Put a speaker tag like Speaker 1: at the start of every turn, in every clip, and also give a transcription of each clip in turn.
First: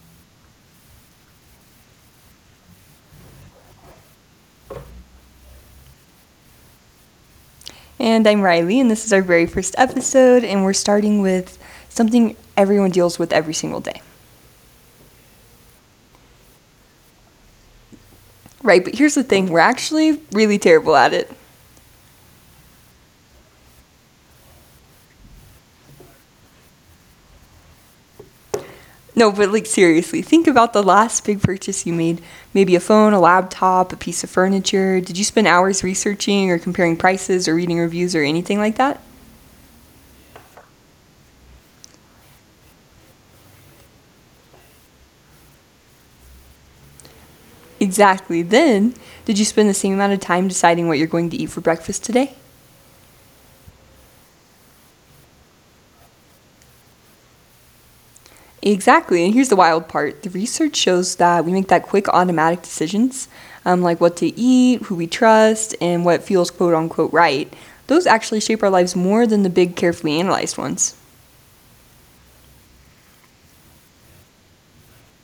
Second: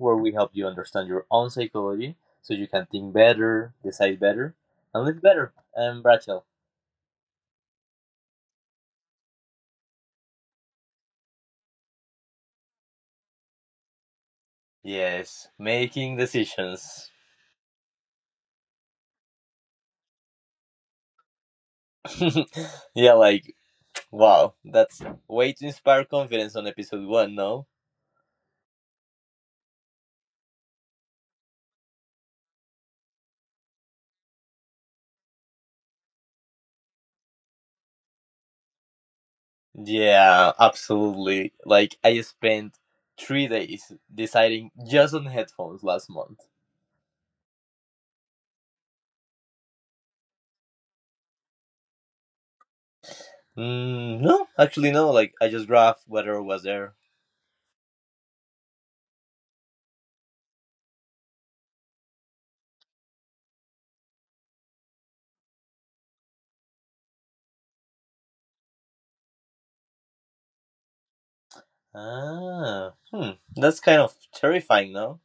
Speaker 1: where we help you understand your own psychology so you can think better, decide better, and live better. I'm Brachel.
Speaker 2: And I'm Riley, and this is our very first episode, and we're starting with something everyone deals with every single day.
Speaker 1: Yes, making decisions.
Speaker 2: Right, but here's the thing, we're actually really terrible at it.
Speaker 1: Yeah, like, wow, that's way to inspire confidence on episode one, no?
Speaker 2: No, but like seriously, think about the last big purchase you made, maybe a phone, a laptop, a piece of furniture. Did you spend hours researching or comparing prices or reading reviews or anything like that?
Speaker 1: Yeah, absolutely. Like, I spent 3 days deciding just on headphones last month.
Speaker 2: Exactly. Then, did you spend the same amount of time deciding what you're going to eat for breakfast today?
Speaker 1: Mm, no, actually, no. Like, I just grabbed whatever was there.
Speaker 2: Exactly. And here's the wild part, the research shows that we make that quick automatic decisions, like what to eat, who we trust, and what feels quote unquote right. Those actually shape our lives more than the big, carefully analyzed ones.
Speaker 1: Ah, hmm. That's kind of terrifying, no?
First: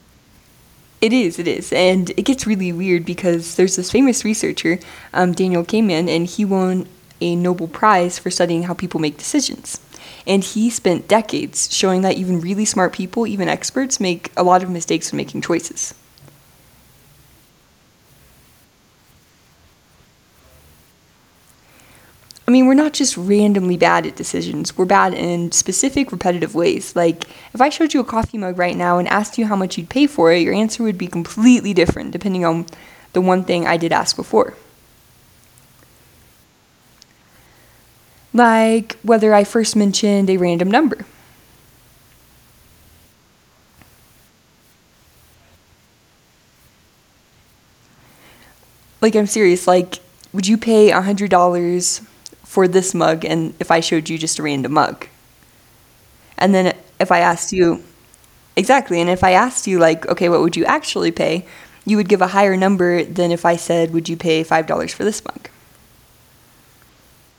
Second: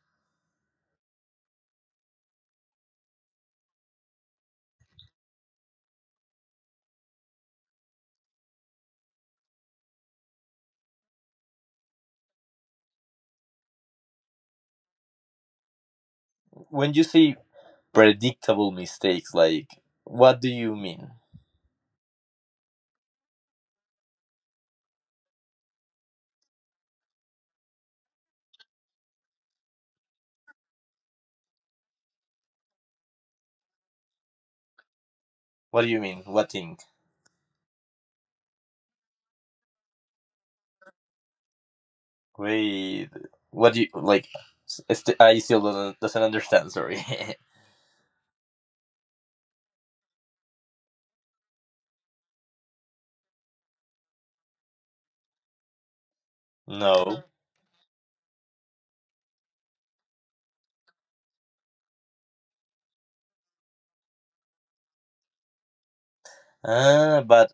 Speaker 2: It is, it is. And it gets really weird because there's this famous researcher, Daniel Kahneman, and he won a Nobel Prize for studying how people make decisions. And he spent decades showing that even really smart people, even experts, make a lot of mistakes when making choices.
Speaker 1: When you say predictable mistakes, like, what do you mean?
Speaker 2: I mean, we're not just randomly bad at decisions. We're bad in specific, repetitive ways. Like, if I showed you a coffee mug right now and asked you how much you'd pay for it, your answer would be completely different depending on the one thing I did ask before.
Speaker 1: What do you mean? What thing?
Speaker 2: Like, whether I first mentioned a random number.
Speaker 1: Wait, what do you, like, I still doesn't understand, sorry.
Speaker 2: Like, I'm serious. Like, would you pay $100 for this mug and if I showed you just a random mug? And then if
Speaker 1: No.
Speaker 2: I asked you, exactly, and if I asked you, like, okay, what would you actually pay? You would give a higher number than if I said, would you pay $5 for this mug?
Speaker 1: Ah, but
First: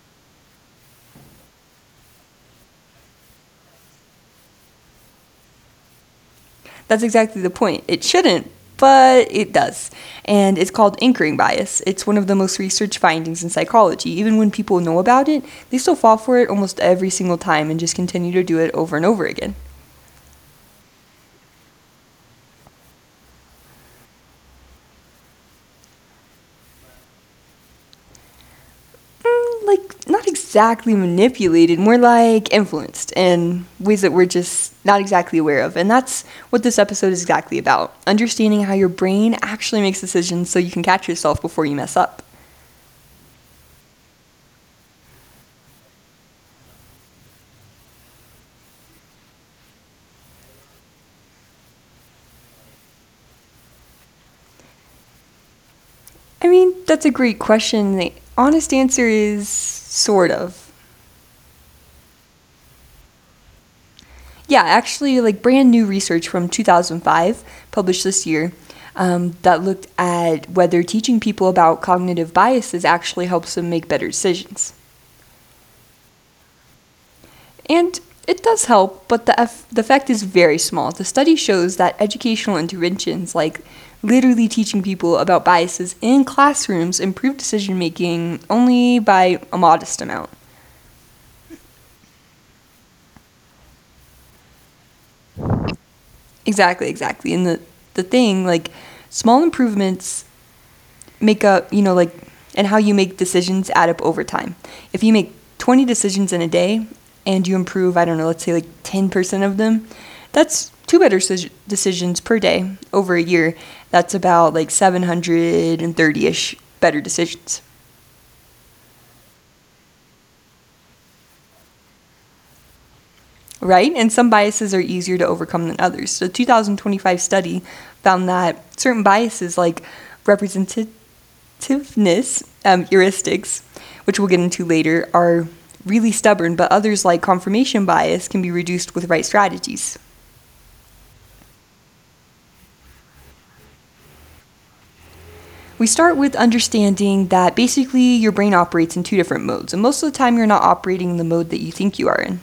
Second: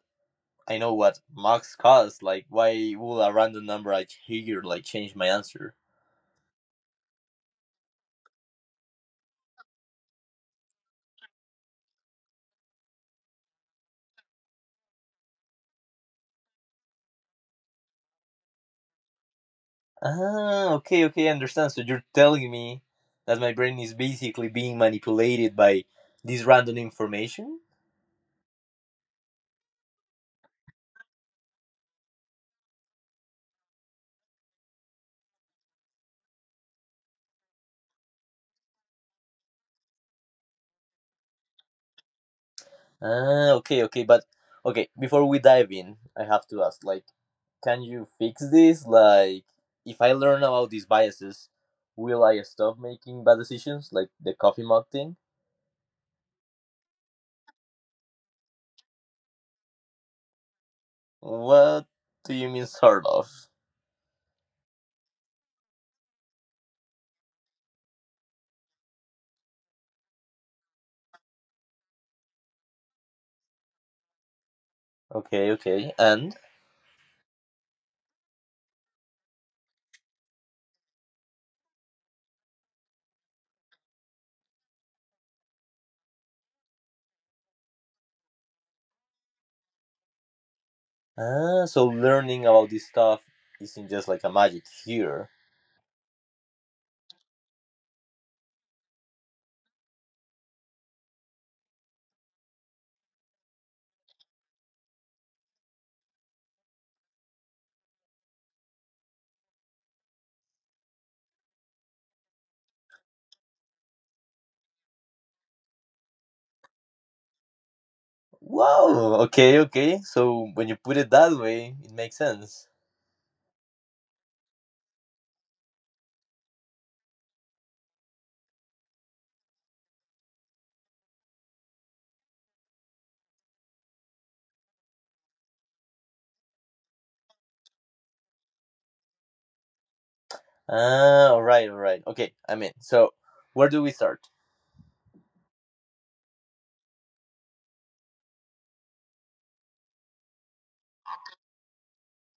Speaker 1: I know what max cost, like, why will a random number I hear, like, change my answer?
Speaker 2: That's exactly the point. It shouldn't, but it does. And it's called anchoring bias. It's one of the most researched findings in psychology. Even when people know about it, they still fall for it almost every single time and just continue to do it over and over again.
Speaker 1: Ah, okay, okay, I understand. So you're telling me that my brain is basically being manipulated by this random information?
Speaker 2: Mm, like not exactly manipulated, more like influenced in ways that we're just not exactly aware of. And that's what this episode is exactly about, understanding how your brain actually makes decisions so you can catch yourself before you mess up.
Speaker 1: Ah, okay, okay, but okay, before we dive in, I have to ask, like, can you fix this? Like, if I learn about these biases, will I stop making bad decisions, like the coffee mug thing?
Speaker 2: I mean, that's a great question. The honest answer is sort of.
Speaker 1: What do you mean, sort of?
Speaker 2: Yeah, actually, like brand new research from 2005, published this year, that looked at whether teaching people about cognitive biases actually helps them make better decisions.
Speaker 1: Okay, okay, and?
Speaker 2: And it does help, but the effect is very small. The study shows that educational interventions, like literally teaching people about biases in classrooms, improve decision making only by a modest amount.
Speaker 1: Ah, so learning about this stuff isn't just like a magic here.
Speaker 2: Exactly, exactly. And the thing, like, small improvements make up, you know, like, and how you make decisions add up over time. If you make 20 decisions in a day and you improve, I don't know, let's say like 10% of them, that's two better decisions per day over a year. That's about like 730 ish better decisions.
Speaker 1: Wow. Okay. Okay. So when you put it that way, it makes sense.
Speaker 2: Right? And some biases are easier to overcome than others. So, the 2025 study found that certain biases like representativeness heuristics, which we'll get into later, are really stubborn, but others like confirmation bias can be reduced with right strategies.
Speaker 1: Ah. All right. All right. Okay. I'm in. So where do we start?
Speaker 2: We start with understanding that basically your brain operates in two different modes, and most of the time you're not operating in the mode that you think you are in.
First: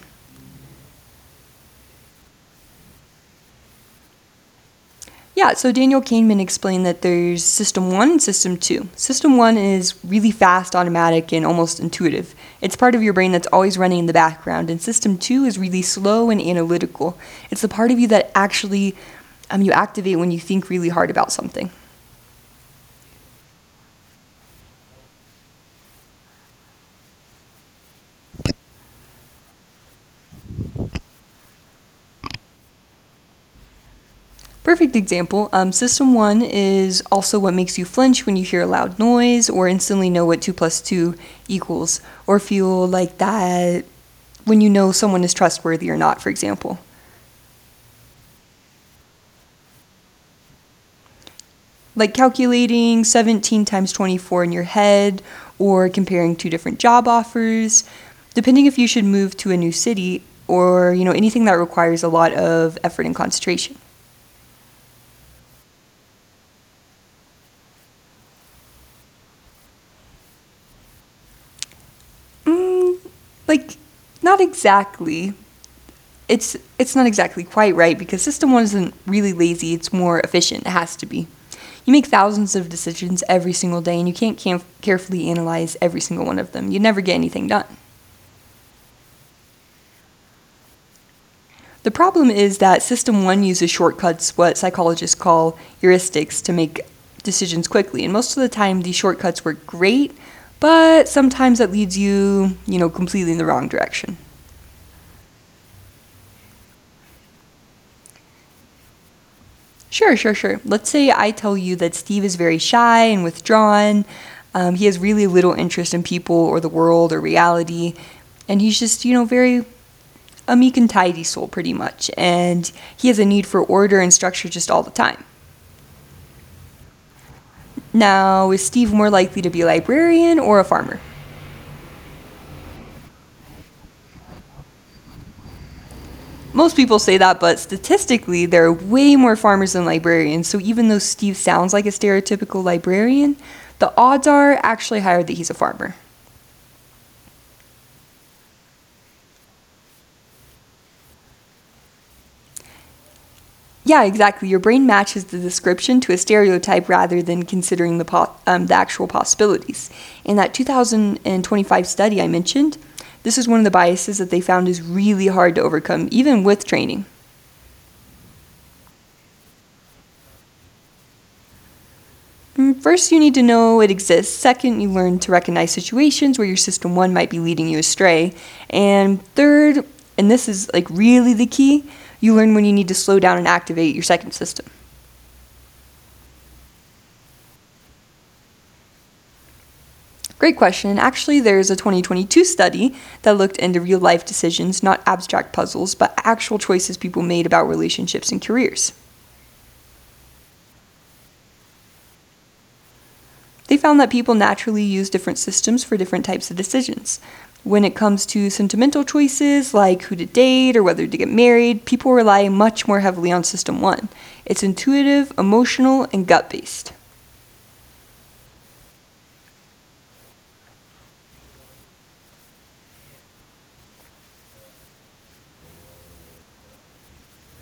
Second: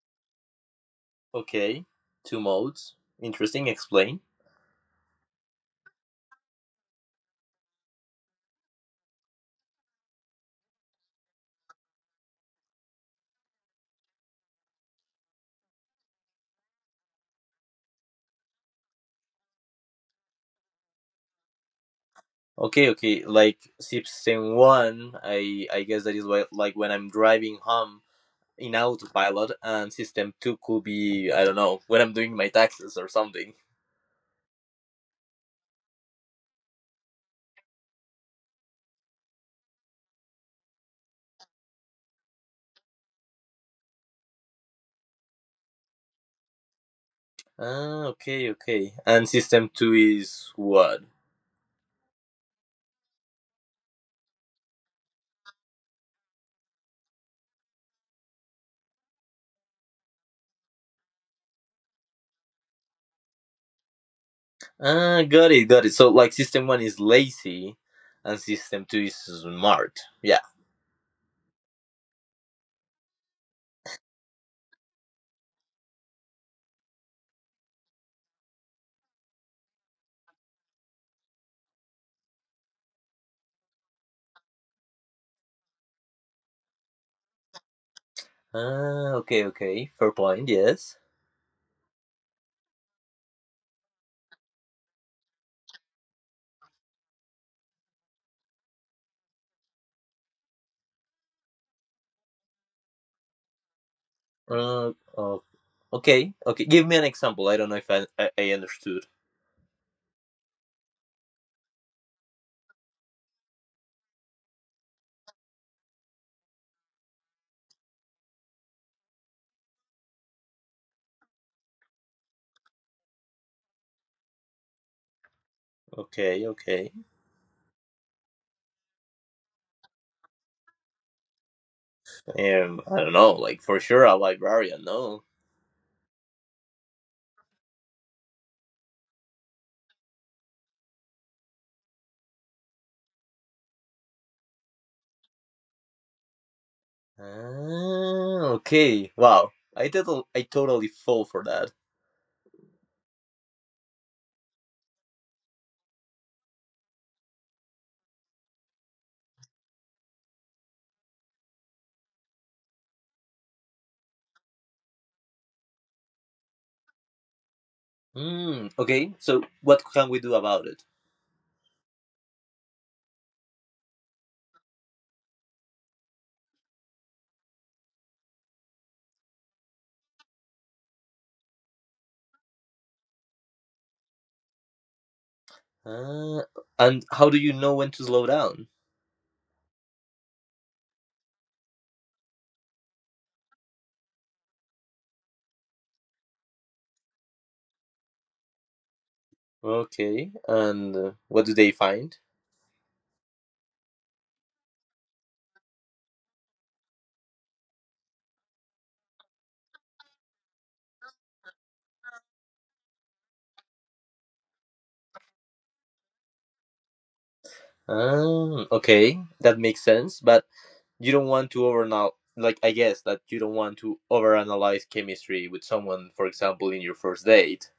Speaker 1: Okay. Two modes. Interesting. Explain.
Speaker 2: Yeah, so Daniel Kahneman explained that there's system one and system two. System one is really fast, automatic, and almost intuitive. It's part of your brain that's always running in the background, and system two is really slow and analytical. It's the part of you that actually you activate when you think really hard about something.
Speaker 1: Okay. Okay. Like system one, I guess that is why, like when I'm driving home in autopilot, and system two could be I don't know when I'm doing my taxes or something.
Speaker 2: Perfect example, system one is also what makes you flinch when you hear a loud noise, or instantly know what two plus two equals, or feel like that when you know someone is trustworthy or not, for example.
Speaker 1: Ah. Okay. Okay. And system two is what?
Speaker 2: Like calculating 17 times 24 in your head or comparing two different job offers, depending if you should move to a new city or, you know, anything that requires a lot of effort and concentration.
Speaker 1: Ah, got it, got it. So like system one is lazy, and system two is smart. Yeah.
Speaker 2: Mm, like not exactly. It's not exactly quite right because system 1 isn't really lazy, it's more efficient, it has to be. You make thousands of decisions every single day and you can't can- carefully analyze every single one of them. You'd never get anything done.
Speaker 1: Ah, okay, okay. Fair point. Yes.
Speaker 2: The problem is that System 1 uses shortcuts, what psychologists call heuristics, to make decisions quickly. And most of the time, these shortcuts work great, but sometimes that leads you, you know, completely in the wrong direction.
Speaker 1: Oh, okay, okay. Give me an example. I don't know if I understood.
Speaker 2: Sure, sure, sure. Let's say I tell you that Steve is very shy and withdrawn. He has really little interest in people or the world or reality. And he's just, you know, very a meek and tidy soul, pretty much. And he has a need for order and structure just all the time.
Speaker 1: Okay, okay.
Speaker 2: Now, is Steve more likely to be a librarian or a farmer?
Speaker 1: I don't know. Like for sure, a librarian. No.
Speaker 2: Most people say that, but statistically, there are way more farmers than librarians, so even though Steve sounds like a stereotypical librarian, the odds are actually higher that he's a farmer.
Speaker 1: Ah, okay. Wow. I totally fall for that.
Speaker 2: Yeah, exactly. Your brain matches the description to a stereotype rather than considering the actual possibilities. In that 2025 study I mentioned, this is one of the biases that they found is really hard to overcome, even with training.
Speaker 1: Hmm. Okay. So what can we do about it?
Speaker 2: Mm, first, you need to know it exists. Second, you learn to recognize situations where your system one might be leading you astray. And third, and this is like really the key, you learn when you need to slow down and activate your second system.
Speaker 1: Ah, and how do you know when to slow down?
Speaker 2: Great question. Actually, there's a 2022 study that looked into real life decisions, not abstract puzzles, but actual choices people made about relationships and careers.
Speaker 1: Okay, and what do they find?
Speaker 2: They found that people naturally use different systems for different types of decisions. When it comes to sentimental choices like who to date or whether to get married, people rely much more heavily on System 1. It's intuitive, emotional, and gut based.
Speaker 1: Okay, that makes sense, but you don't want to overanal like I guess that you don't want to overanalyze chemistry with someone, for example, in your first date.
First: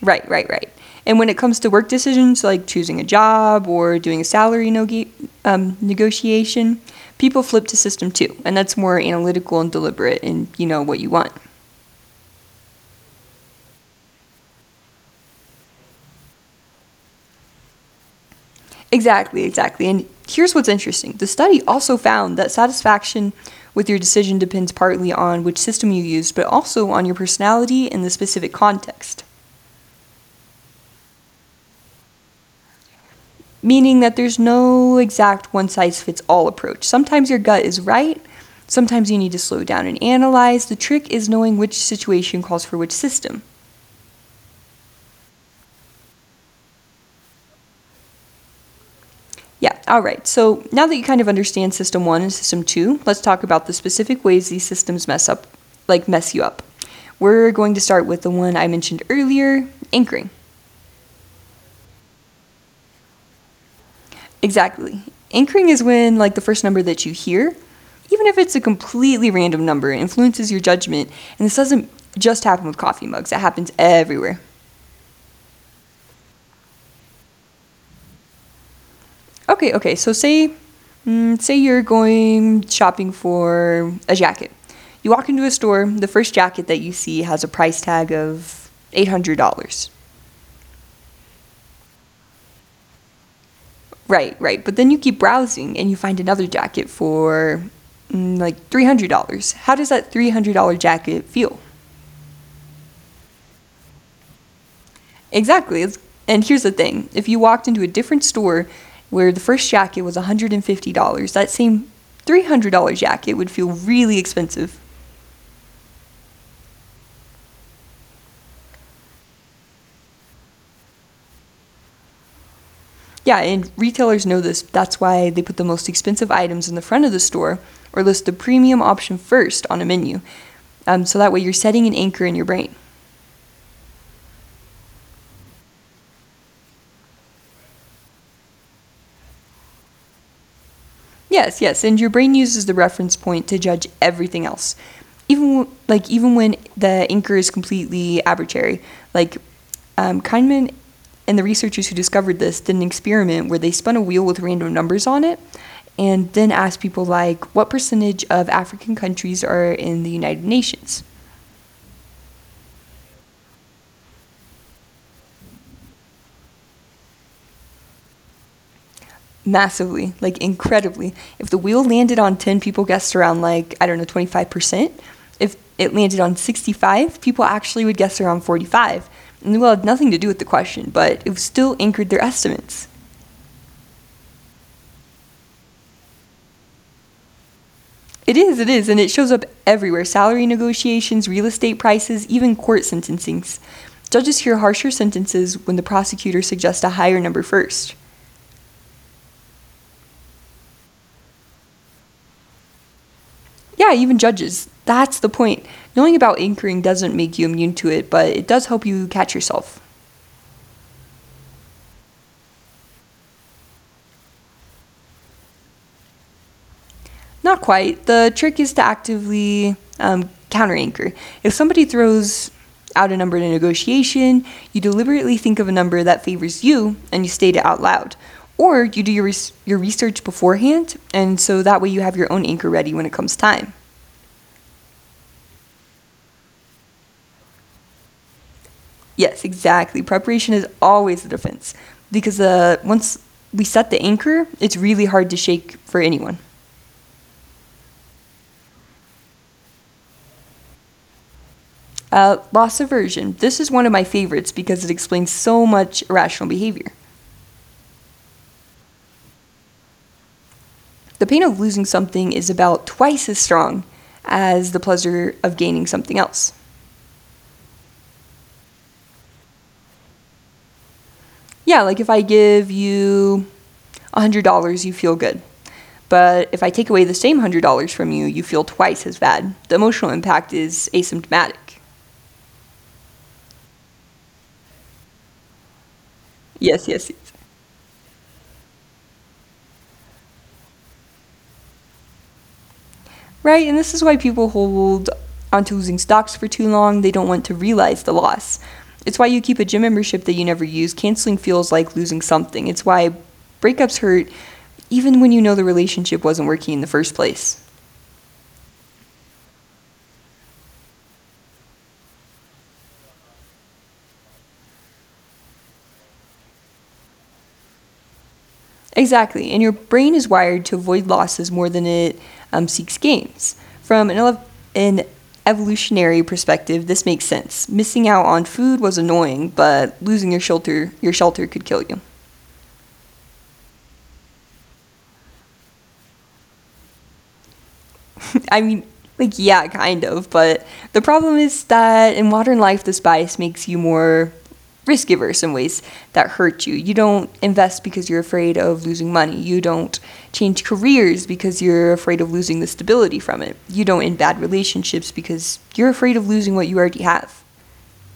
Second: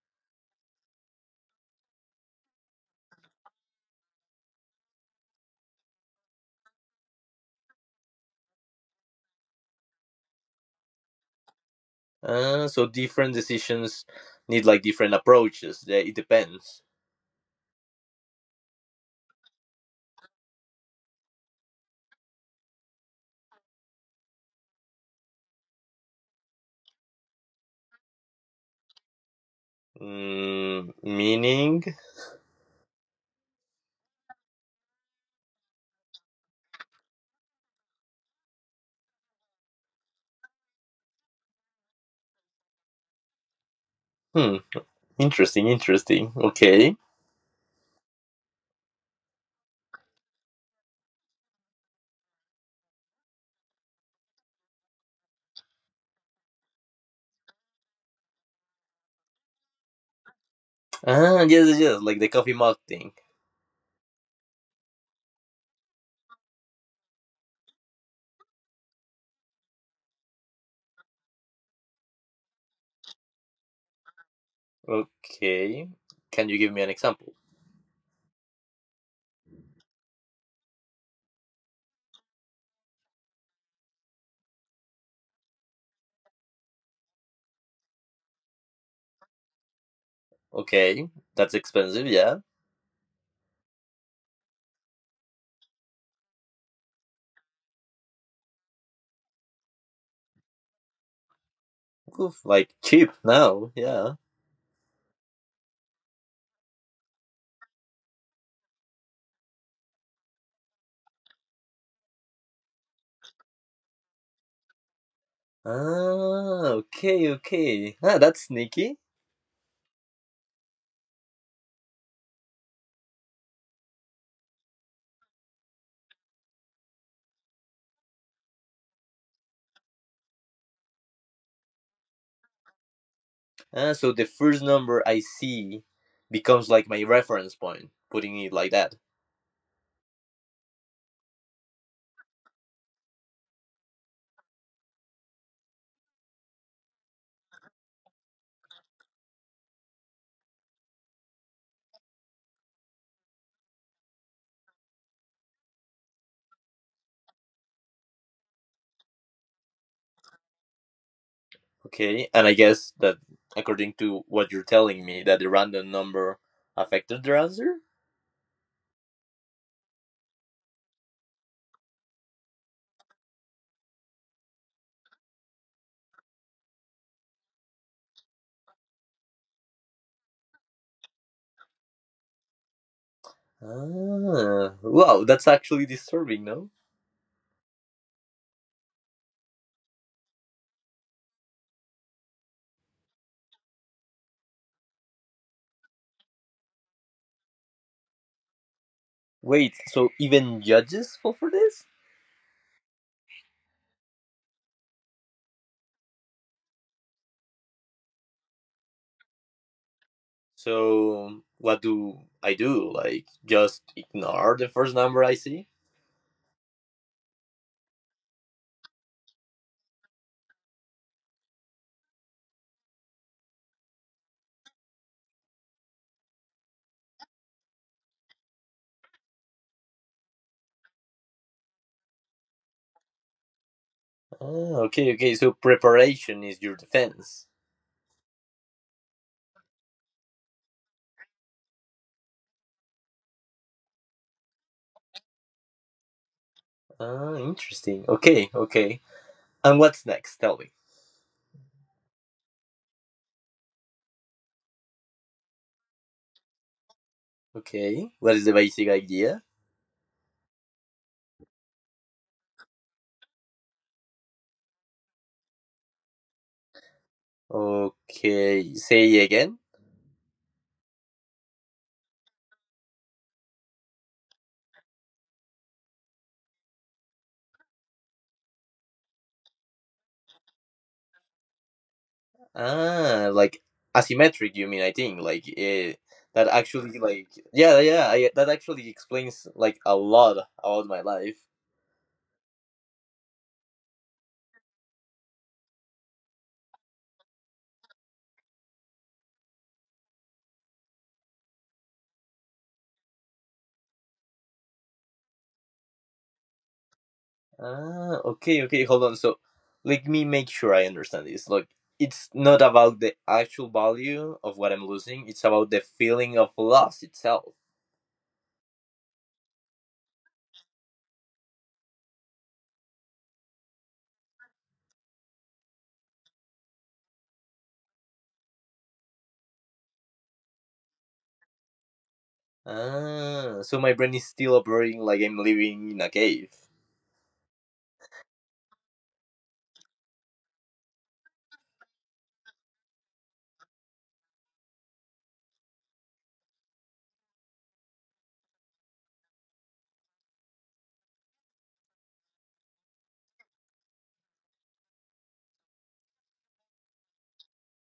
Speaker 2: Right, right, right. And when it comes to work decisions like choosing a job or doing a negotiation, people flip to System 2, and that's more analytical and deliberate and you know what you want.
Speaker 1: So different decisions need like different approaches. It depends.
Speaker 2: Exactly, exactly. And here's what's interesting, the study also found that satisfaction with your decision depends partly on which system you used, but also on your personality and the specific context.
Speaker 1: Meaning?
Speaker 2: Meaning that there's no exact one size fits all approach. Sometimes your gut is right, sometimes you need to slow down and analyze. The trick is knowing which situation calls for which system.
Speaker 1: Hmm. Interesting. Interesting. Okay.
Speaker 2: Yeah, all right. So now that you kind of understand system one and system two, let's talk about the specific ways these systems mess up, like mess you up. We're going to start with the one I mentioned earlier, anchoring.
Speaker 1: Ah, yes, yes, yes. Like the coffee mug thing.
Speaker 2: Exactly. Anchoring is when, like, the first number that you hear, even if it's a completely random number, influences your judgment. And this doesn't just happen with coffee mugs, it happens everywhere.
Speaker 1: Okay. Can you give me an example?
Speaker 2: Okay, okay. So say, mm, say you're going shopping for a jacket. You walk into a store. The first jacket that you see has a price tag of $800.
Speaker 1: Okay, that's expensive. Yeah.
Speaker 2: Right, right. But then you keep browsing and you find another jacket for mm, like $300. How does that $300 jacket feel?
Speaker 1: Like cheap now, yeah.
Speaker 2: Exactly. It's, and here's the thing: if you walked into a different store where the first jacket was $150, that same $300 jacket would feel really expensive.
Speaker 1: Ah, okay, okay. Ah, that's sneaky.
Speaker 2: Yeah, and retailers know this. That's why they put the most expensive items in the front of the store or list the premium option first on a menu. So that way you're setting an anchor in your brain.
Speaker 1: Ah, so the first number I see becomes like my reference point, putting it like that.
Speaker 2: Yes, yes, and your brain uses the reference point to judge everything else. Even like even when the anchor is completely arbitrary, like Kahneman and the researchers who discovered this did an experiment where they spun a wheel with random numbers on it and then asked people like what percentage of African countries are in the United Nations.
Speaker 1: Okay, and I guess that according to what you're telling me, that the random number affected their answer?
Speaker 2: Massively, like incredibly. If the wheel landed on 10, people guessed around like, I don't know, 25%. If it landed on 65, people actually would guess around 45. And the wheel had nothing to do with the question, but it still anchored their estimates.
Speaker 1: Ah, wow, that's actually disturbing, no?
Speaker 2: It is, and it shows up everywhere, salary negotiations, real estate prices, even court sentencings. Judges hear harsher sentences when the prosecutor suggests a higher number first.
Speaker 1: Wait, so even judges fall for this?
Speaker 2: Yeah, even judges. That's the point. Knowing about anchoring doesn't make you immune to it, but it does help you catch yourself.
Speaker 1: So, what do I do? Like, just ignore the first number I see?
Speaker 2: Not quite. The trick is to actively counter anchor. If somebody throws out a number in a negotiation, you deliberately think of a number that favors you and you state it out loud. Or you do your research beforehand, and so that way you have your own anchor ready when it comes time.
Speaker 1: Ah, okay, okay. So preparation is your defense.
Speaker 2: Yes, exactly. Preparation is always the defense because once we set the anchor, it's really hard to shake for anyone.
Speaker 1: Ah, interesting. Okay, okay. And what's next? Tell me.
Speaker 2: Loss aversion. This is one of my favorites because it explains so much irrational behavior.
Speaker 1: Okay, what is the basic idea?
Speaker 2: The pain of losing something is about twice as strong as the pleasure of gaining something else.
Speaker 1: Okay, say again.
Speaker 2: Yeah, like if I give you $100, you feel good. But if I take away the same $100 from you, you feel twice as bad. The emotional impact is asymptomatic.
Speaker 1: Ah, like asymmetric. You mean? I think like that
Speaker 2: Yes, yes,
Speaker 1: actually
Speaker 2: yes.
Speaker 1: like yeah, yeah. That actually explains like a lot about my life.
Speaker 2: Right, and this is why people hold onto losing stocks for too long. They don't want to realize the loss. It's why you keep a gym membership that you never use. Canceling feels like losing something. It's why breakups hurt even when you know the relationship wasn't working in the first place.
Speaker 1: Ah, okay, okay, hold on. So let me make sure I understand this. Look, it's not about the actual value of what I'm losing, it's about the feeling of loss itself.
Speaker 2: Exactly, and your brain is wired to avoid losses more than it seeks gains. From an evolutionary perspective, this makes sense. Missing out on food was annoying, but losing your shelter could kill you.
Speaker 1: Ah, so my brain is still operating like I'm living in a cave.
Speaker 2: I mean, like, yeah, kind of. But the problem is that in modern life, this bias makes you more risk averse in ways that hurt you. You don't invest because you're afraid of losing money. You don't change careers because you're afraid of losing the stability from it. You don't end bad relationships because you're afraid of losing what you already have.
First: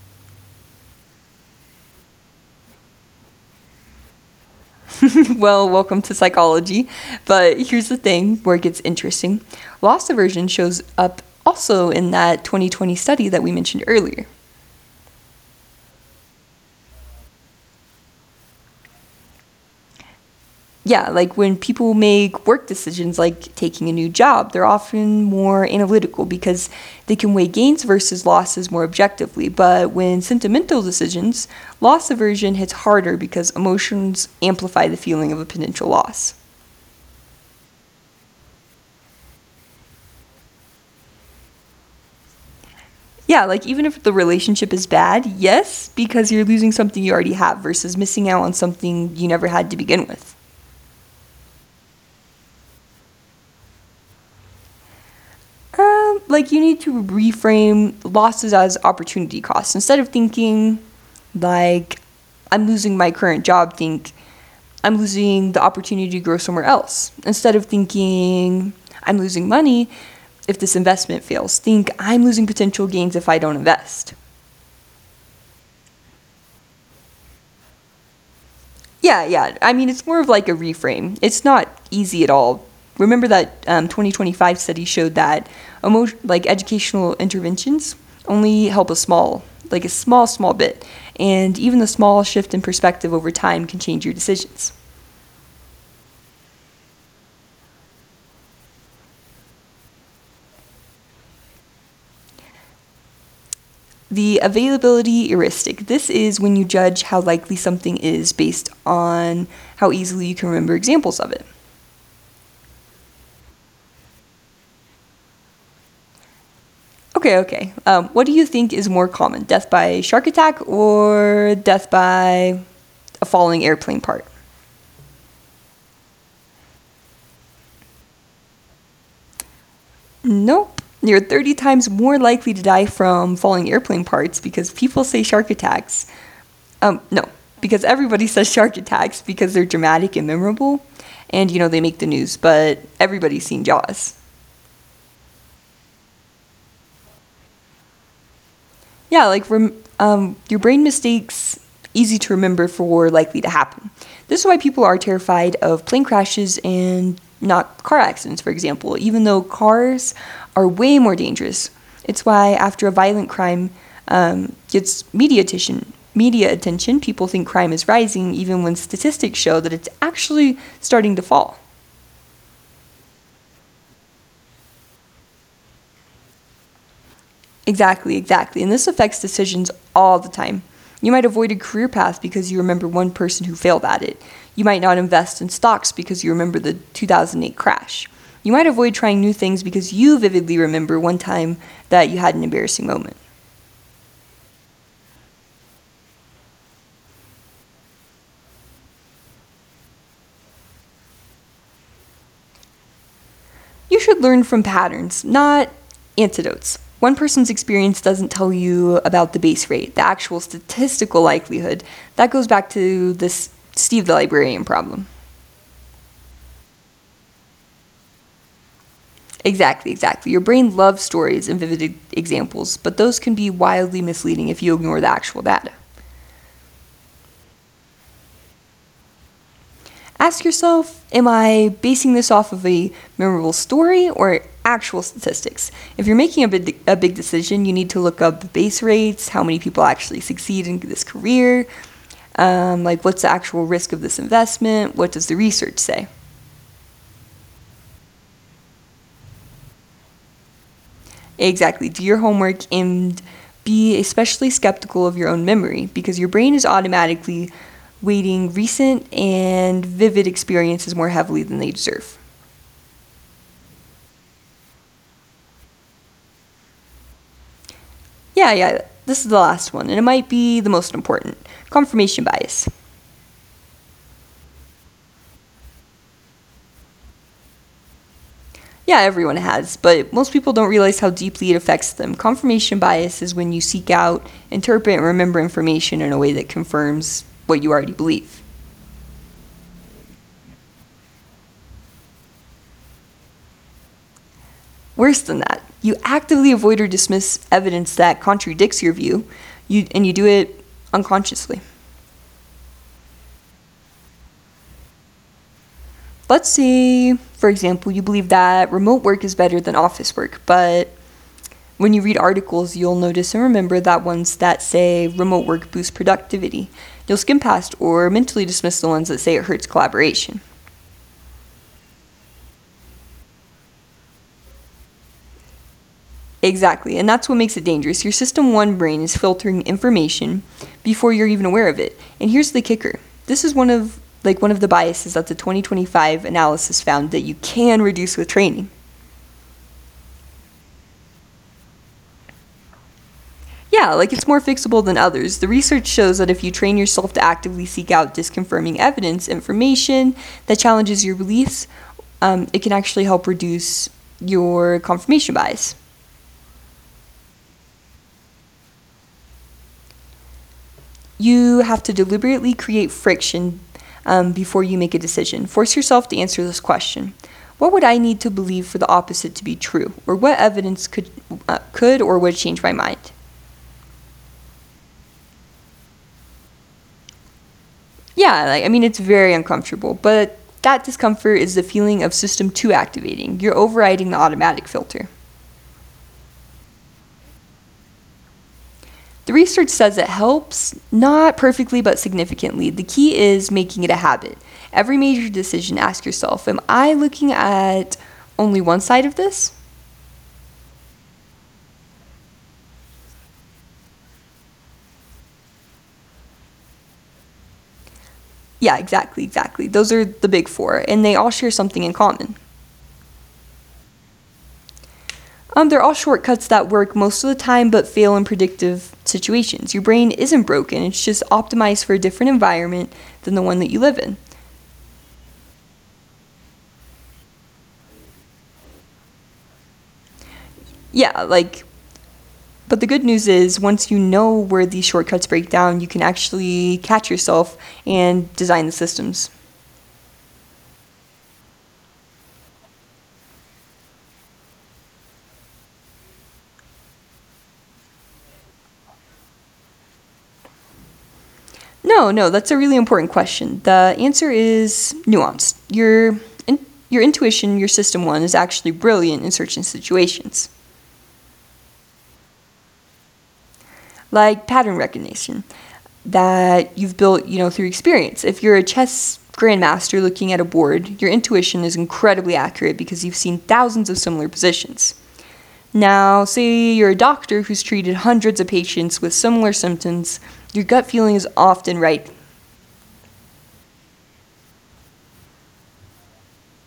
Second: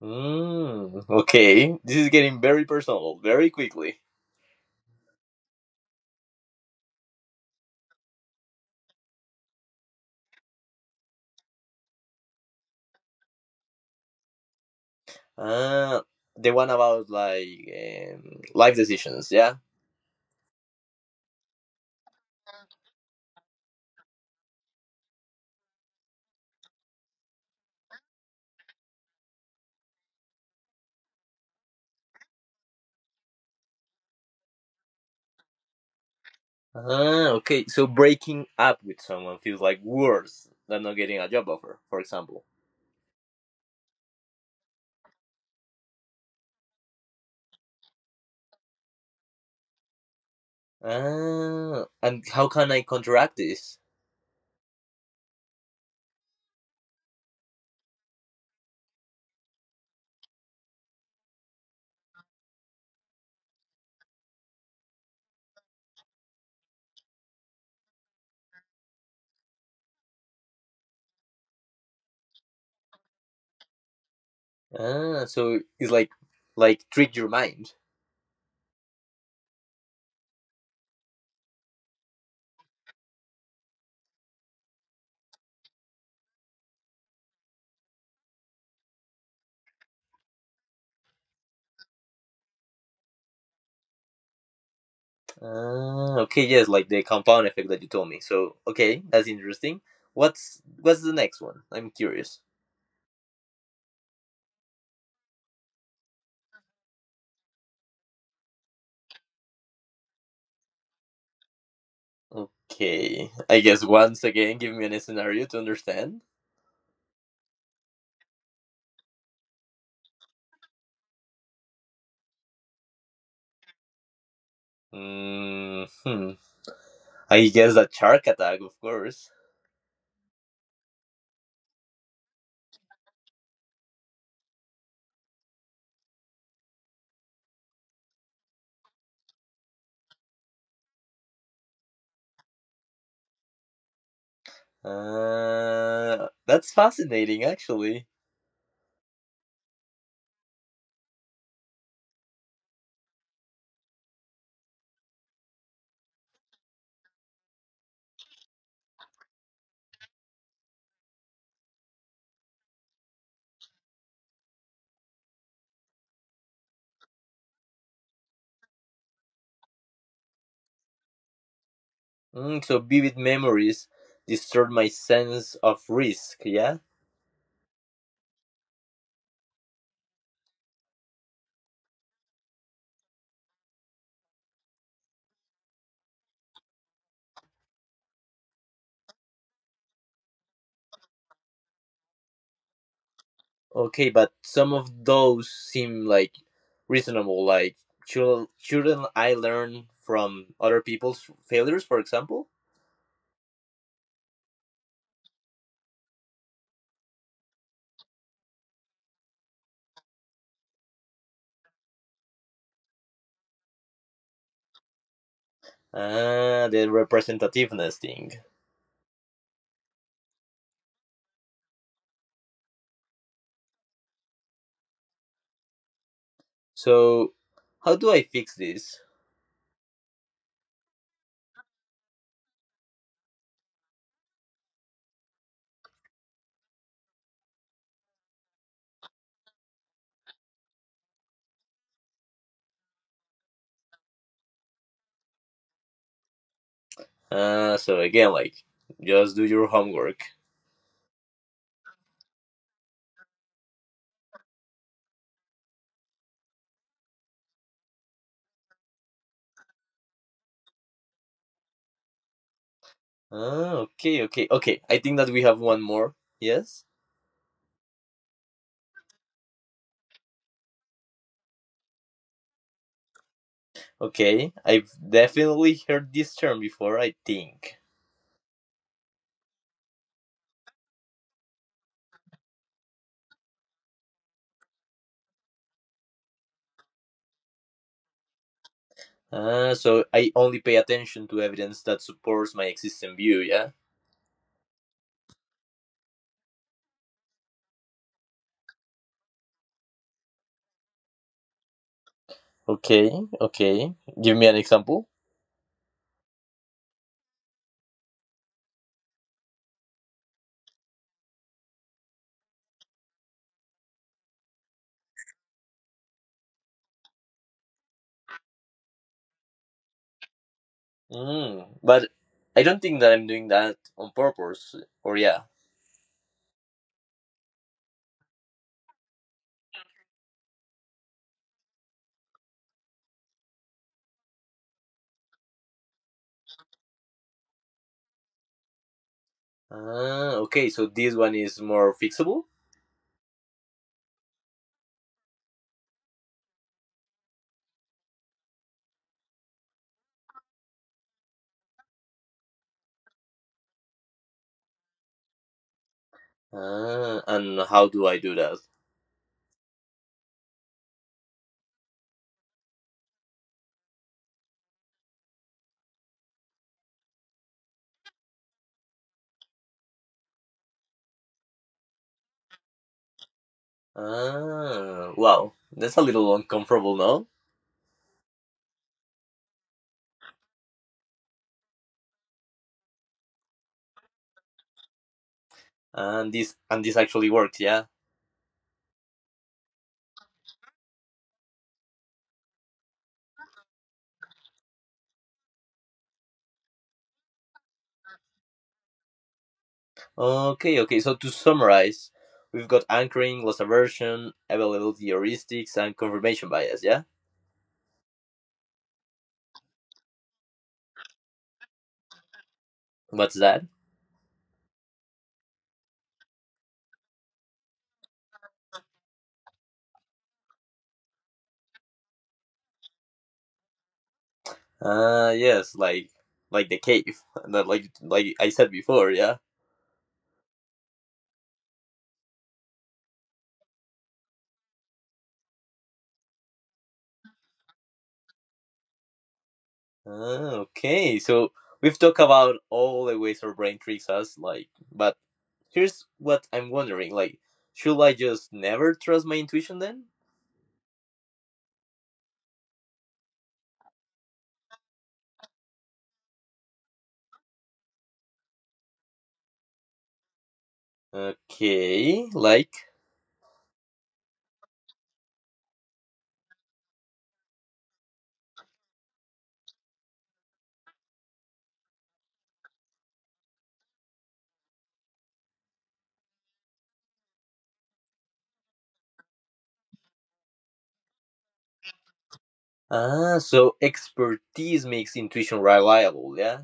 Speaker 1: Okay, this is getting very personal very quickly.
Speaker 2: Well, welcome to psychology. But here's the thing where it gets interesting, loss aversion shows up also in that 2020 study that we mentioned earlier.
Speaker 1: Ah, the one about like life decisions, yeah?
Speaker 2: Yeah, like when people make work decisions like taking a new job, they're often more analytical because they can weigh gains versus losses more objectively. But when sentimental decisions, loss aversion hits harder because emotions amplify the feeling of a potential loss.
Speaker 1: Ah, okay, so breaking up with someone feels like worse than not getting a job offer, for example.
Speaker 2: Yeah, like even if the relationship is bad, yes, because you're losing something you already have versus missing out on something you never had to begin with.
Speaker 1: Ah, and how can I counteract this?
Speaker 2: Like you need to reframe losses as opportunity costs instead of thinking like I'm losing my current job. Think I'm losing the opportunity to grow somewhere else. Instead of thinking I'm losing money if this investment fails, think I'm losing potential gains if I don't invest.
Speaker 1: Ah, so it's like trick your mind.
Speaker 2: Yeah, yeah. I mean, it's more of like a reframe. It's not easy at all. Remember that 2025 study showed that like educational interventions only help a small, like a small, small bit, and even the small shift in perspective over time can change your decisions.
Speaker 1: Ah, okay, yes, like the compound effect that you told me. So okay, that's interesting. What's the next one? I'm curious.
Speaker 2: The availability heuristic. This is when you judge how likely something is based on how easily you can remember examples of it.
Speaker 1: Okay, I guess once again, give me a scenario to understand.
Speaker 2: Okay, okay. What do you think is more common, death by shark attack or death by a falling airplane part?
Speaker 1: Mm, hmm. I guess a shark attack, of course.
Speaker 2: Nope. You're 30 times more likely to die from falling airplane parts because people say shark attacks. No, because everybody says shark attacks because they're dramatic and memorable. And, you know, they make the news, but everybody's seen Jaws.
Speaker 1: That's fascinating, actually.
Speaker 2: Yeah, your brain mistakes easy to remember for likely to happen. This is why people are terrified of plane crashes and not car accidents, for example, even though cars are way more dangerous. It's why after a violent crime gets media attention, people think crime is rising, even when statistics show that it's actually starting to fall.
Speaker 1: So vivid memories distort my sense of risk. Yeah.
Speaker 2: Exactly, exactly. And this affects decisions all the time. You might avoid a career path because you remember one person who failed at it. You might not invest in stocks because you remember the 2008 crash. You might avoid trying new things because you vividly remember one time that you had an embarrassing moment.
Speaker 1: Okay, but some of those seem like reasonable. Like, shouldn't I learn from other people's failures, for example?
Speaker 2: You should learn from patterns, not antidotes. One person's experience doesn't tell you about the base rate, the actual statistical likelihood. That goes back to this Steve the librarian problem.
Speaker 1: Ah, the representativeness thing.
Speaker 2: Exactly, exactly. Your brain loves stories and vivid examples, but those can be wildly misleading if you ignore the actual data.
Speaker 1: So, how do I fix this?
Speaker 2: Ask yourself, am I basing this off of a memorable story or actual statistics? If you're making a big decision, you need to look up base rates, how many people actually succeed in this career, like what's the actual risk of this investment, what does the research say?
Speaker 1: So again, like, just do your homework.
Speaker 2: Exactly. Do your homework and be especially skeptical of your own memory because your brain is automatically weighting recent and vivid experiences more heavily than they deserve.
Speaker 1: Ah, okay, okay, okay. I think that we have one more. Yes.
Speaker 2: Yeah, yeah, this is the last one, and it might be the most important, confirmation bias.
Speaker 1: Okay, I've definitely heard this term before. I think.
Speaker 2: Yeah, everyone has, but most people don't realize how deeply it affects them. Confirmation bias is when you seek out, interpret, and remember information in a way that confirms what you already believe.
Speaker 1: Ah, so I only pay attention to evidence that supports my existing view. Yeah.
Speaker 2: Worse than that, you actively avoid or dismiss evidence that contradicts your view, and you do it unconsciously.
Speaker 1: Okay, okay. Give me an example.
Speaker 2: Let's say, for example, you believe that remote work is better than office work, but when you read articles, you'll notice and remember that ones that say remote work boosts productivity. You'll skim past or mentally dismiss the ones that say it hurts collaboration.
Speaker 1: But I don't think that I'm doing that on purpose. Or yeah.
Speaker 2: Exactly, and that's what makes it dangerous. Your system 1 brain is filtering information before you're even aware of it. And here's the kicker. This is one of the biases that the 2025 analysis found that you can reduce with training.
Speaker 1: Ah, okay. So this one is more fixable.
Speaker 2: Yeah, like it's more fixable than others. The research shows that if you train yourself to actively seek out disconfirming evidence, information that challenges your beliefs, it can actually help reduce your confirmation bias.
Speaker 1: Ah, and how do I do that?
Speaker 2: You have to deliberately create friction before you make a decision. Force yourself to answer this question. What would I need to believe for the opposite to be true? Or what evidence could or would change my mind?
Speaker 1: Ah, wow. That's a little uncomfortable, no?
Speaker 2: Yeah, like I mean it's very uncomfortable, but that discomfort is the feeling of system 2 activating. You're overriding the automatic filter.
Speaker 1: And this actually works, yeah.
Speaker 2: The research says it helps, not perfectly but significantly. The key is making it a habit. Every major decision ask yourself, am I looking at only one side of this?
Speaker 1: Okay, okay. So to summarize, we've got anchoring, loss aversion, availability heuristics, and confirmation bias. Yeah.
Speaker 2: Yeah, exactly, exactly. Those are the big four, and they all share something in common.
Speaker 1: What's that?
Speaker 2: They're all shortcuts that work most of the time but fail in predictive situations. Your brain isn't broken, it's just optimized for a different environment than the one that you live in.
Speaker 1: Ah, yes, like the cave, that like I said before, yeah.
Speaker 2: Yeah, like, but the good news is once you know where these shortcuts break down, you can actually catch yourself and design the systems.
Speaker 1: Ah, okay, so we've talked about all the ways our brain tricks us, like, but here's what I'm wondering, like, should I just never trust my intuition then?
Speaker 2: No, no, that's a really important question. The answer is nuanced. In, your intuition, your system one, is actually brilliant in certain situations,
Speaker 1: Okay, like,
Speaker 2: like pattern recognition that you've built, you know, through experience. If you're a chess grandmaster looking at a board, your intuition is incredibly accurate because you've seen thousands of similar positions. Now, say you're a doctor who's treated hundreds of patients with similar symptoms, your gut feeling is often right.
Speaker 1: so expertise makes intuition reliable, yeah.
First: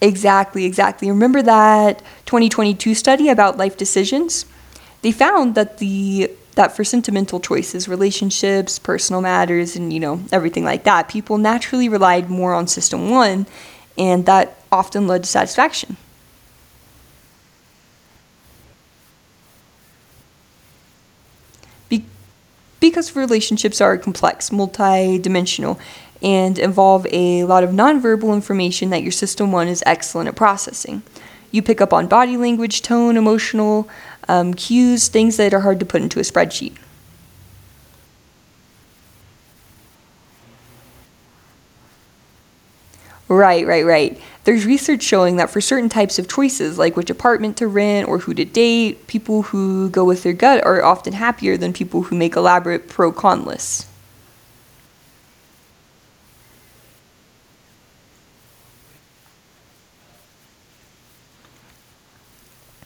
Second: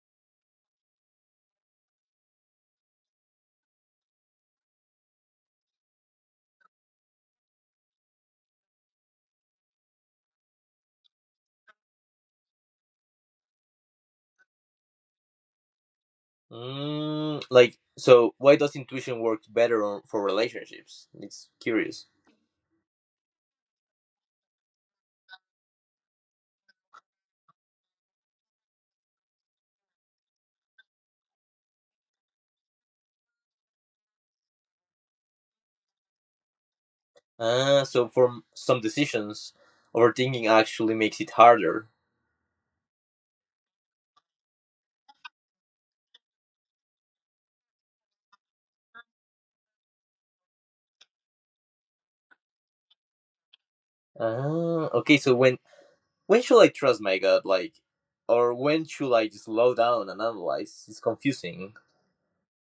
Speaker 2: Exactly, exactly. Remember that 2022 study about life decisions? They found that the that for sentimental choices, relationships, personal matters, and you know everything like that, people naturally relied more on system one, and that often led to satisfaction.
Speaker 1: Like, so why does intuition work better for relationships? It's
Speaker 2: Be-
Speaker 1: curious.
Speaker 2: because relationships are complex, multi-dimensional, and involve a lot of nonverbal information that your system one is excellent at processing. You pick up on body language, tone, emotional cues, things that are hard to put into a spreadsheet.
Speaker 1: Ah, so for some decisions, overthinking actually makes it harder.
Speaker 2: Right, right, right. There's research showing that for certain types of choices, like which apartment to rent or who to date, people who go with their gut are often happier than people who make elaborate pro con lists.
Speaker 1: Ah, okay. So when should I trust my gut, like, or when should I just slow down and analyze? It's confusing.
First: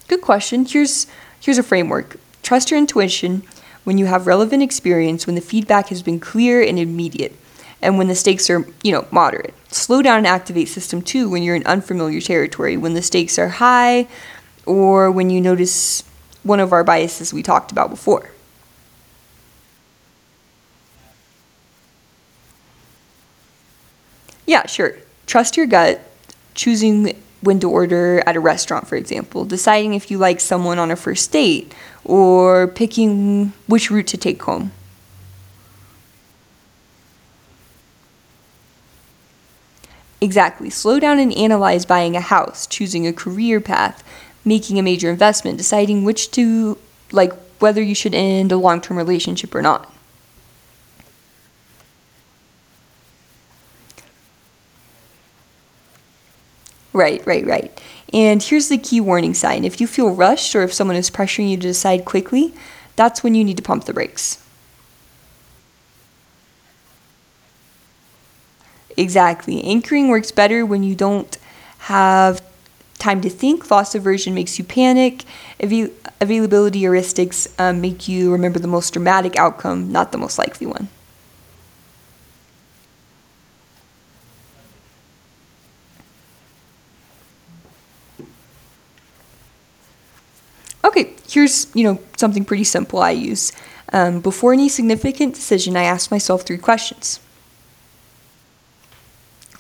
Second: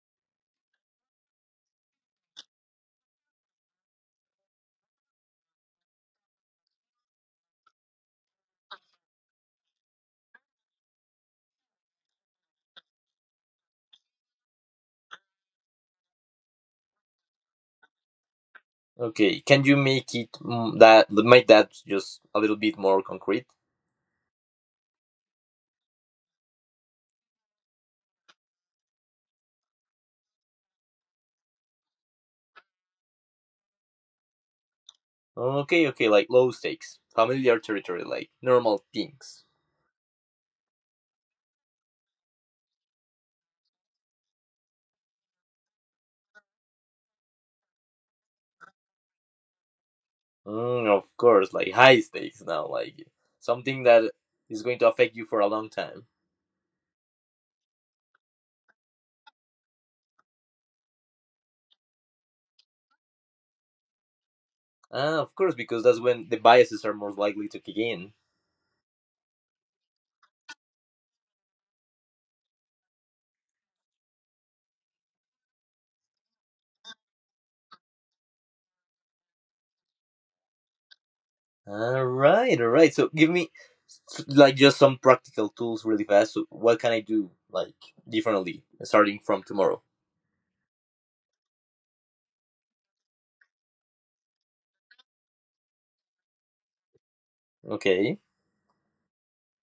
Speaker 2: Good question. Here's a framework. Trust your intuition when you have relevant experience, when the feedback has been clear and immediate, and when the stakes are, you know, moderate. Slow down and activate system 2 when you're in unfamiliar territory, when the stakes are high or when you notice one of our biases we talked about before.
Speaker 1: Okay, can you make that just a little bit more concrete?
Speaker 2: Yeah, sure. Trust your gut, choosing when to order at a restaurant, for example, deciding if you like someone on a first date, or picking which route to take home.
Speaker 1: Okay, okay, like low stakes, familiar territory, like normal things.
Speaker 2: Exactly. Slow down and analyze buying a house, choosing a career path, making a major investment, deciding like, whether you should end a long term relationship or not.
Speaker 1: Of course, like high stakes now, like something that is going to affect you for a long time.
Speaker 2: Right, right, right. And here's the key warning sign: if you feel rushed or if someone is pressuring you to decide quickly, that's when you need to pump the brakes.
Speaker 1: Ah, of course, because that's when the biases are more likely to kick in.
Speaker 2: Exactly. Anchoring works better when you don't have time to think. Loss aversion makes you panic. Avail- Availability heuristics make you remember the most dramatic outcome, not the most likely one.
Speaker 1: All right, all right. So give me like just some practical tools really fast. So what can I do like differently starting from tomorrow?
Speaker 2: Okay, here's something pretty simple I use. Before any significant decision, I ask myself three questions.
Speaker 1: Okay.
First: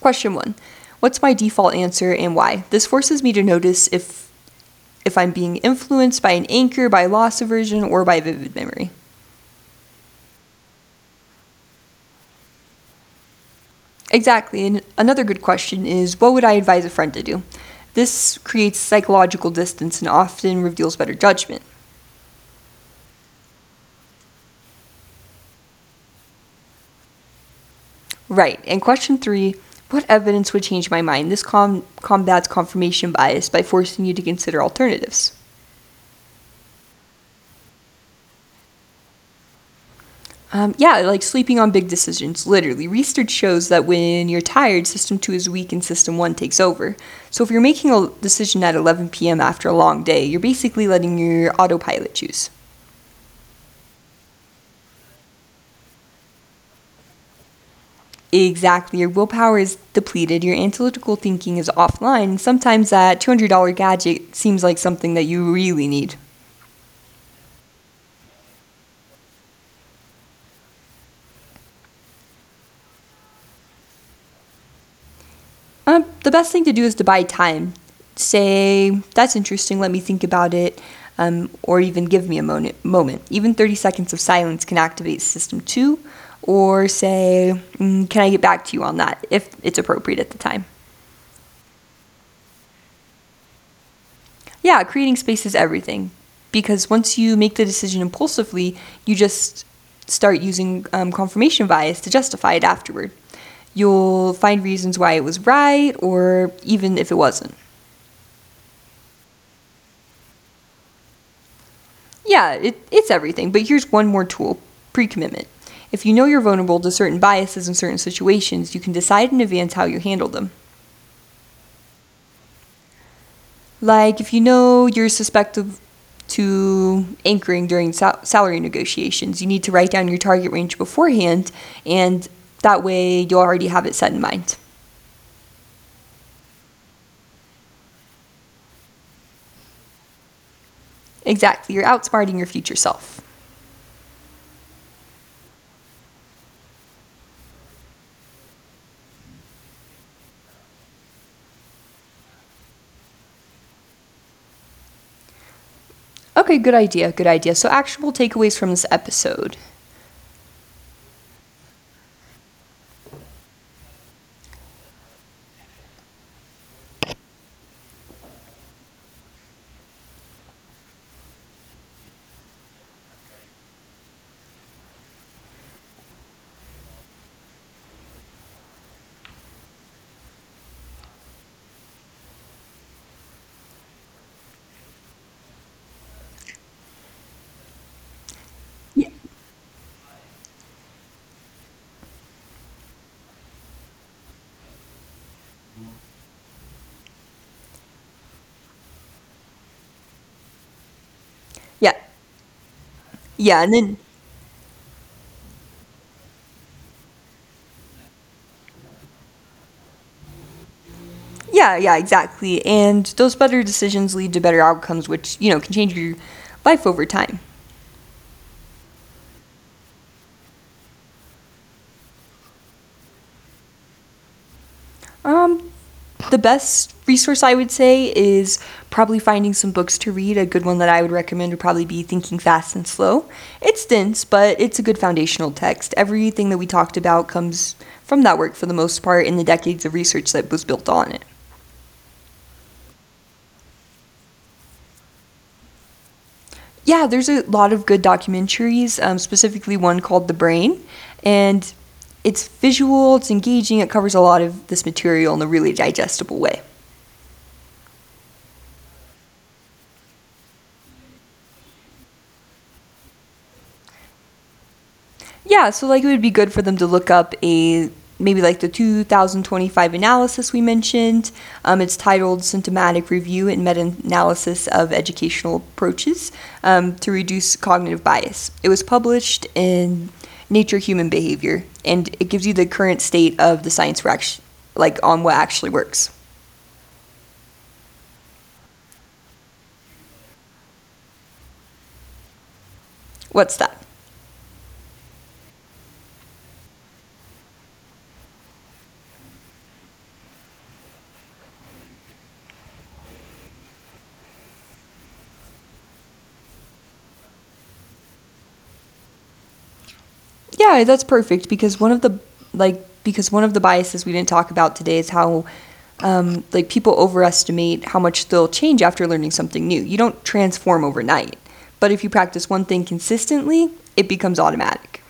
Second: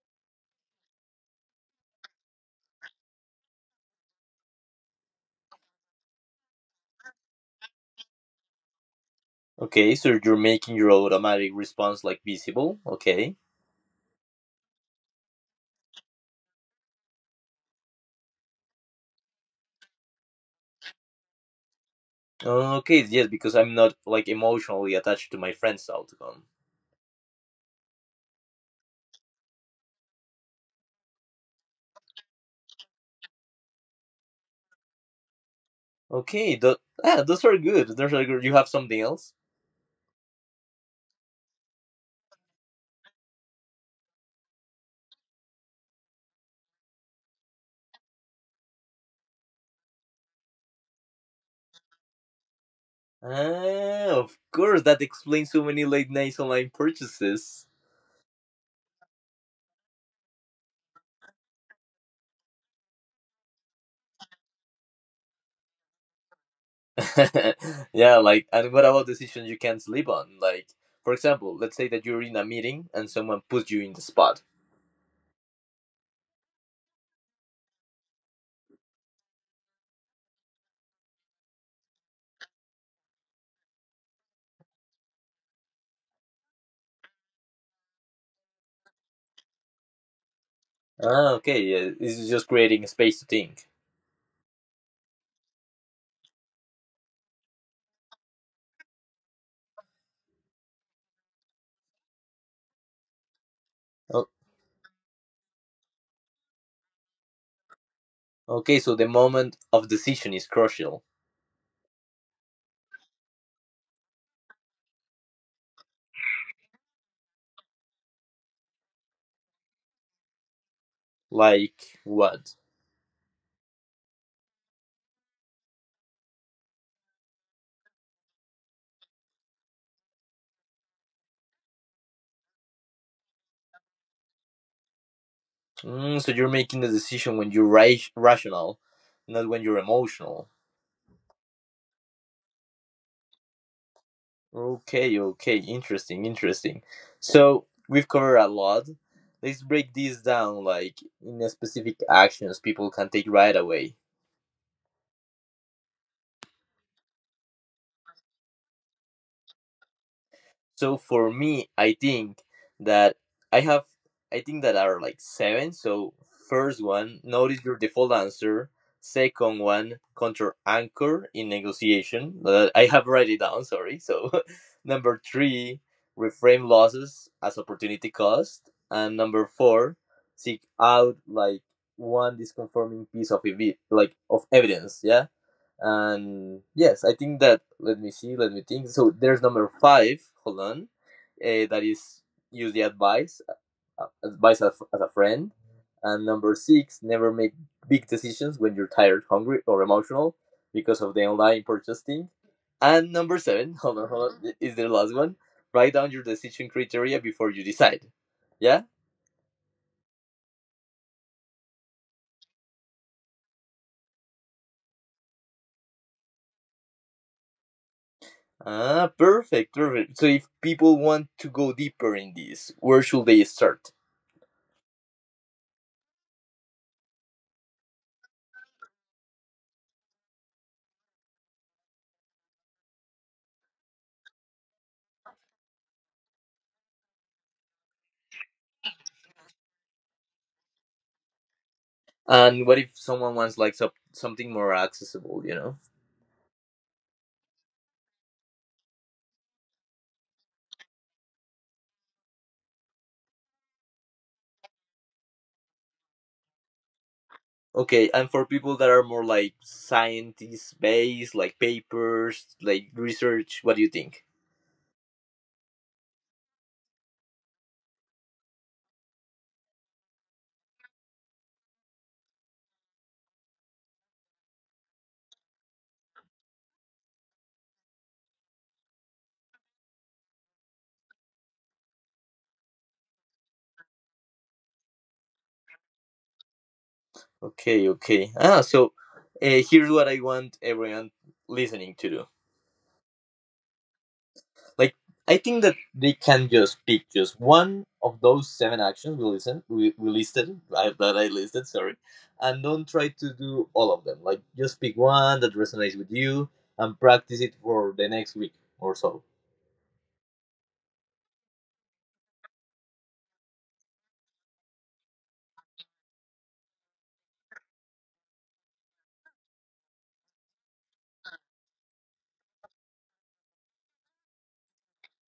Speaker 2: Question one: what's my default answer and why? This forces me to notice if I'm being influenced by an anchor, by loss aversion, or by vivid memory.
Speaker 1: Okay, so you're making your automatic response like visible. Okay.
Speaker 2: Exactly. And another good question is: what would I advise a friend to do? This creates psychological distance and often reveals better judgment.
Speaker 1: Okay, yes, because I'm not like emotionally attached to my friend's outcome.
Speaker 2: Right. And question three: what evidence would change my mind? This combats confirmation bias by forcing you to consider alternatives.
Speaker 1: Okay, those are good. Those are good. You have something else?
Speaker 2: Yeah, like sleeping on big decisions, literally. Research shows that when you're tired, system two is weak and system one takes over. So if you're making a decision at 11 p.m. after a long day, you're basically letting your autopilot choose.
Speaker 1: Ah, of course, that explains so many late nights online purchases.
Speaker 2: Exactly. Your willpower is depleted, your analytical thinking is offline. And sometimes that $200 gadget seems like something that you really need.
Speaker 1: Yeah, like, and what about decisions you can't sleep on? Like, for example, let's say that you're in a meeting and someone puts you in the spot.
Speaker 2: The best thing to do is to buy time. Say, "That's interesting, let me think about it," or even, "Give me a moment." Even 30 seconds of silence can activate system two, or say, "Mm, can I get back to you on that?" if it's appropriate at the time.
Speaker 1: Ah, okay, yeah, this is just creating a space to think.
Speaker 2: Yeah, creating space is everything, because once you make the decision impulsively, you just start using confirmation bias to justify it afterward.
Speaker 1: O-
Speaker 2: You'll find reasons why it was right or even if it wasn't.
Speaker 1: okay, so the moment of decision is crucial.
Speaker 2: Yeah, it's everything. But here's one more tool: pre commitment. If you know you're vulnerable to certain biases in certain situations, you can decide in advance how you handle them.
Speaker 1: Like, what?
Speaker 2: Like if you know you're suspected to anchoring during salary negotiations, you need to write down your target range beforehand, and that way you'll already have it set in mind.
Speaker 1: So you're making the decision when you're rational, not when you're emotional.
Speaker 2: Exactly, you're outsmarting your future self.
Speaker 1: Okay, okay, interesting, interesting. So, we've covered a lot. Let's break this down, like, in a specific actions people can take right away.
Speaker 2: Okay, good idea, good idea. So, actual takeaways from this episode.
Speaker 1: So for me, I think that I have, I think that are like seven. So first one, notice your default answer. Second one, control anchor in negotiation. I have write it down. Sorry. So number three, reframe losses as opportunity cost, and number four, seek out like one disconforming piece of evidence. Yeah and yes, I think that let me see, let me think. So
Speaker 2: Yeah.
Speaker 1: there's number five. Hold on, that is use the advice as a friend. And number six, never make big decisions when you're tired, hungry, or emotional because of the online
Speaker 2: Yeah.
Speaker 1: purchasing. And number seven,
Speaker 2: Yeah, and
Speaker 1: hold on,
Speaker 2: then.
Speaker 1: hold on, is the last one. Write down your decision criteria before you decide. Yeah.
Speaker 2: Yeah, yeah, exactly. And those better decisions lead to better outcomes, which, you know, can change your life over time.
Speaker 1: Ah, perfect, perfect. So if people want to go deeper in this, where should they start?
Speaker 2: Um, the best resource I would say is probably finding some books to read. A good one that I would recommend would probably be Thinking Fast and Slow. It's dense, but it's a good foundational text. Everything that we talked about comes from that work, for the most part, in the decades of research that was built on it.
Speaker 1: And what if someone wants like something more accessible, you know?
Speaker 2: Yeah, there's a lot of good documentaries, specifically one called The Brain. And it's visual, it's engaging, it covers a lot of this material in a really digestible way.
Speaker 1: Okay, and for people that are more like scientist based, like papers, like research, what do you think?
Speaker 2: Yeah, so like it would be good for them to look up a, maybe like the 2025 analysis we mentioned. It's titled Symptomatic Review and Meta Analysis of Educational Approaches to Reduce Cognitive Bias. It was published in Nature Human Behavior, and it gives you the current state of the science we're like on what actually works.
Speaker 1: Okay, okay. Ah, so here's what I want everyone listening to do.
Speaker 2: What's that?
Speaker 1: Like I think that they can just pick just one of those seven actions we listen we listed I, that I listed, sorry, and don't try to do all of them. Like just pick one that resonates with you and practice it for the next week or so.
Speaker 2: Yeah, that's perfect, because one of the, like, because one of the biases we didn't talk about today is how, like, people overestimate how much they'll change after learning something new. You don't transform overnight, but if you practice one thing consistently, it becomes automatic.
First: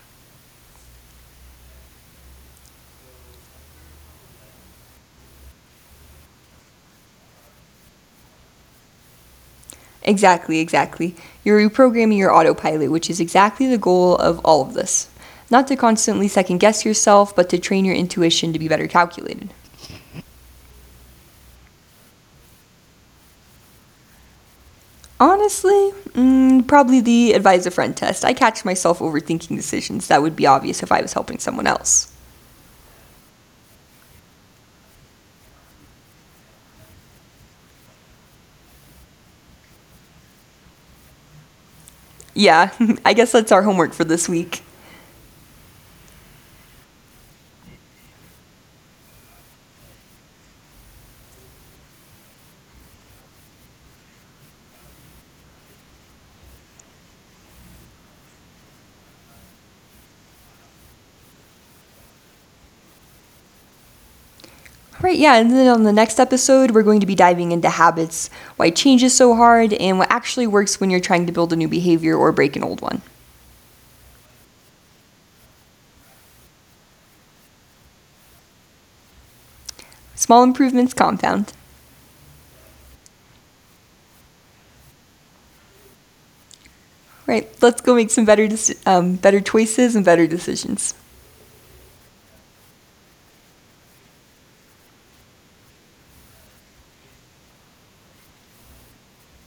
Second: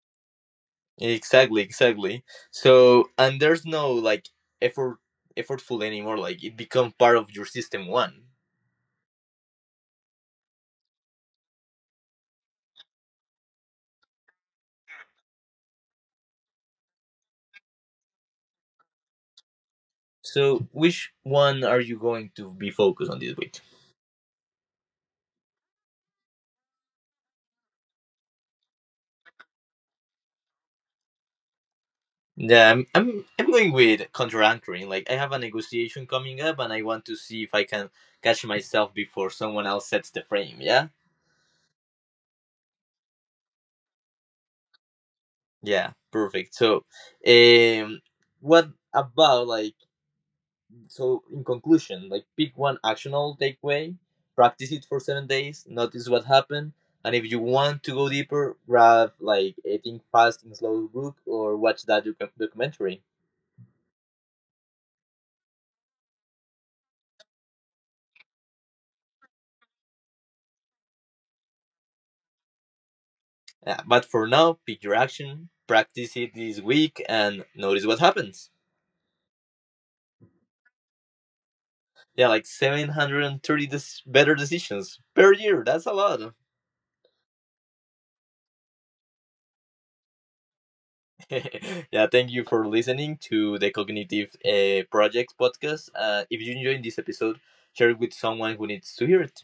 Speaker 1: Exactly, exactly. So and there's no like effort effortful anymore. Like it becomes part of your system one.
Speaker 2: Exactly, exactly. You're reprogramming your autopilot, which is exactly the goal of all of this. Not to constantly second guess yourself, but to train your intuition to be better calculated.
Speaker 1: So which one are you going to be focused on this week?
Speaker 2: Honestly, mm, probably the advise a friend test. I catch myself overthinking decisions that would be obvious if I was helping someone else.
Speaker 1: Yeah, I'm going with contra anchoring. Like I have a negotiation coming up, and I want to see if I can catch myself before someone else sets the frame. Yeah,
Speaker 2: Yeah, I guess that's our homework for this week.
Speaker 1: yeah, perfect. So, um, what about like so? In conclusion, like pick one actionable takeaway, practice it for 7 days, notice what happened, and if you want to go deeper, grab like a Think Fast and Slow book or watch that documentary.
Speaker 2: All right, yeah, and then on the next episode, we're going to be diving into habits, why change is so hard, and what actually works when you're trying to build a new behavior or break an old one.
Speaker 1: Yeah, but for now, pick your action, practice it this week, and notice what happens.
Speaker 2: Small improvements compound.
Speaker 1: Yeah, like 730 better decisions per year. That's a lot.
Speaker 2: All right, let's go make some better, better choices and better decisions.
Speaker 1: Yeah, thank you for listening to the Cognitive Projects podcast. If you enjoyed this episode, share it with someone who needs to hear it.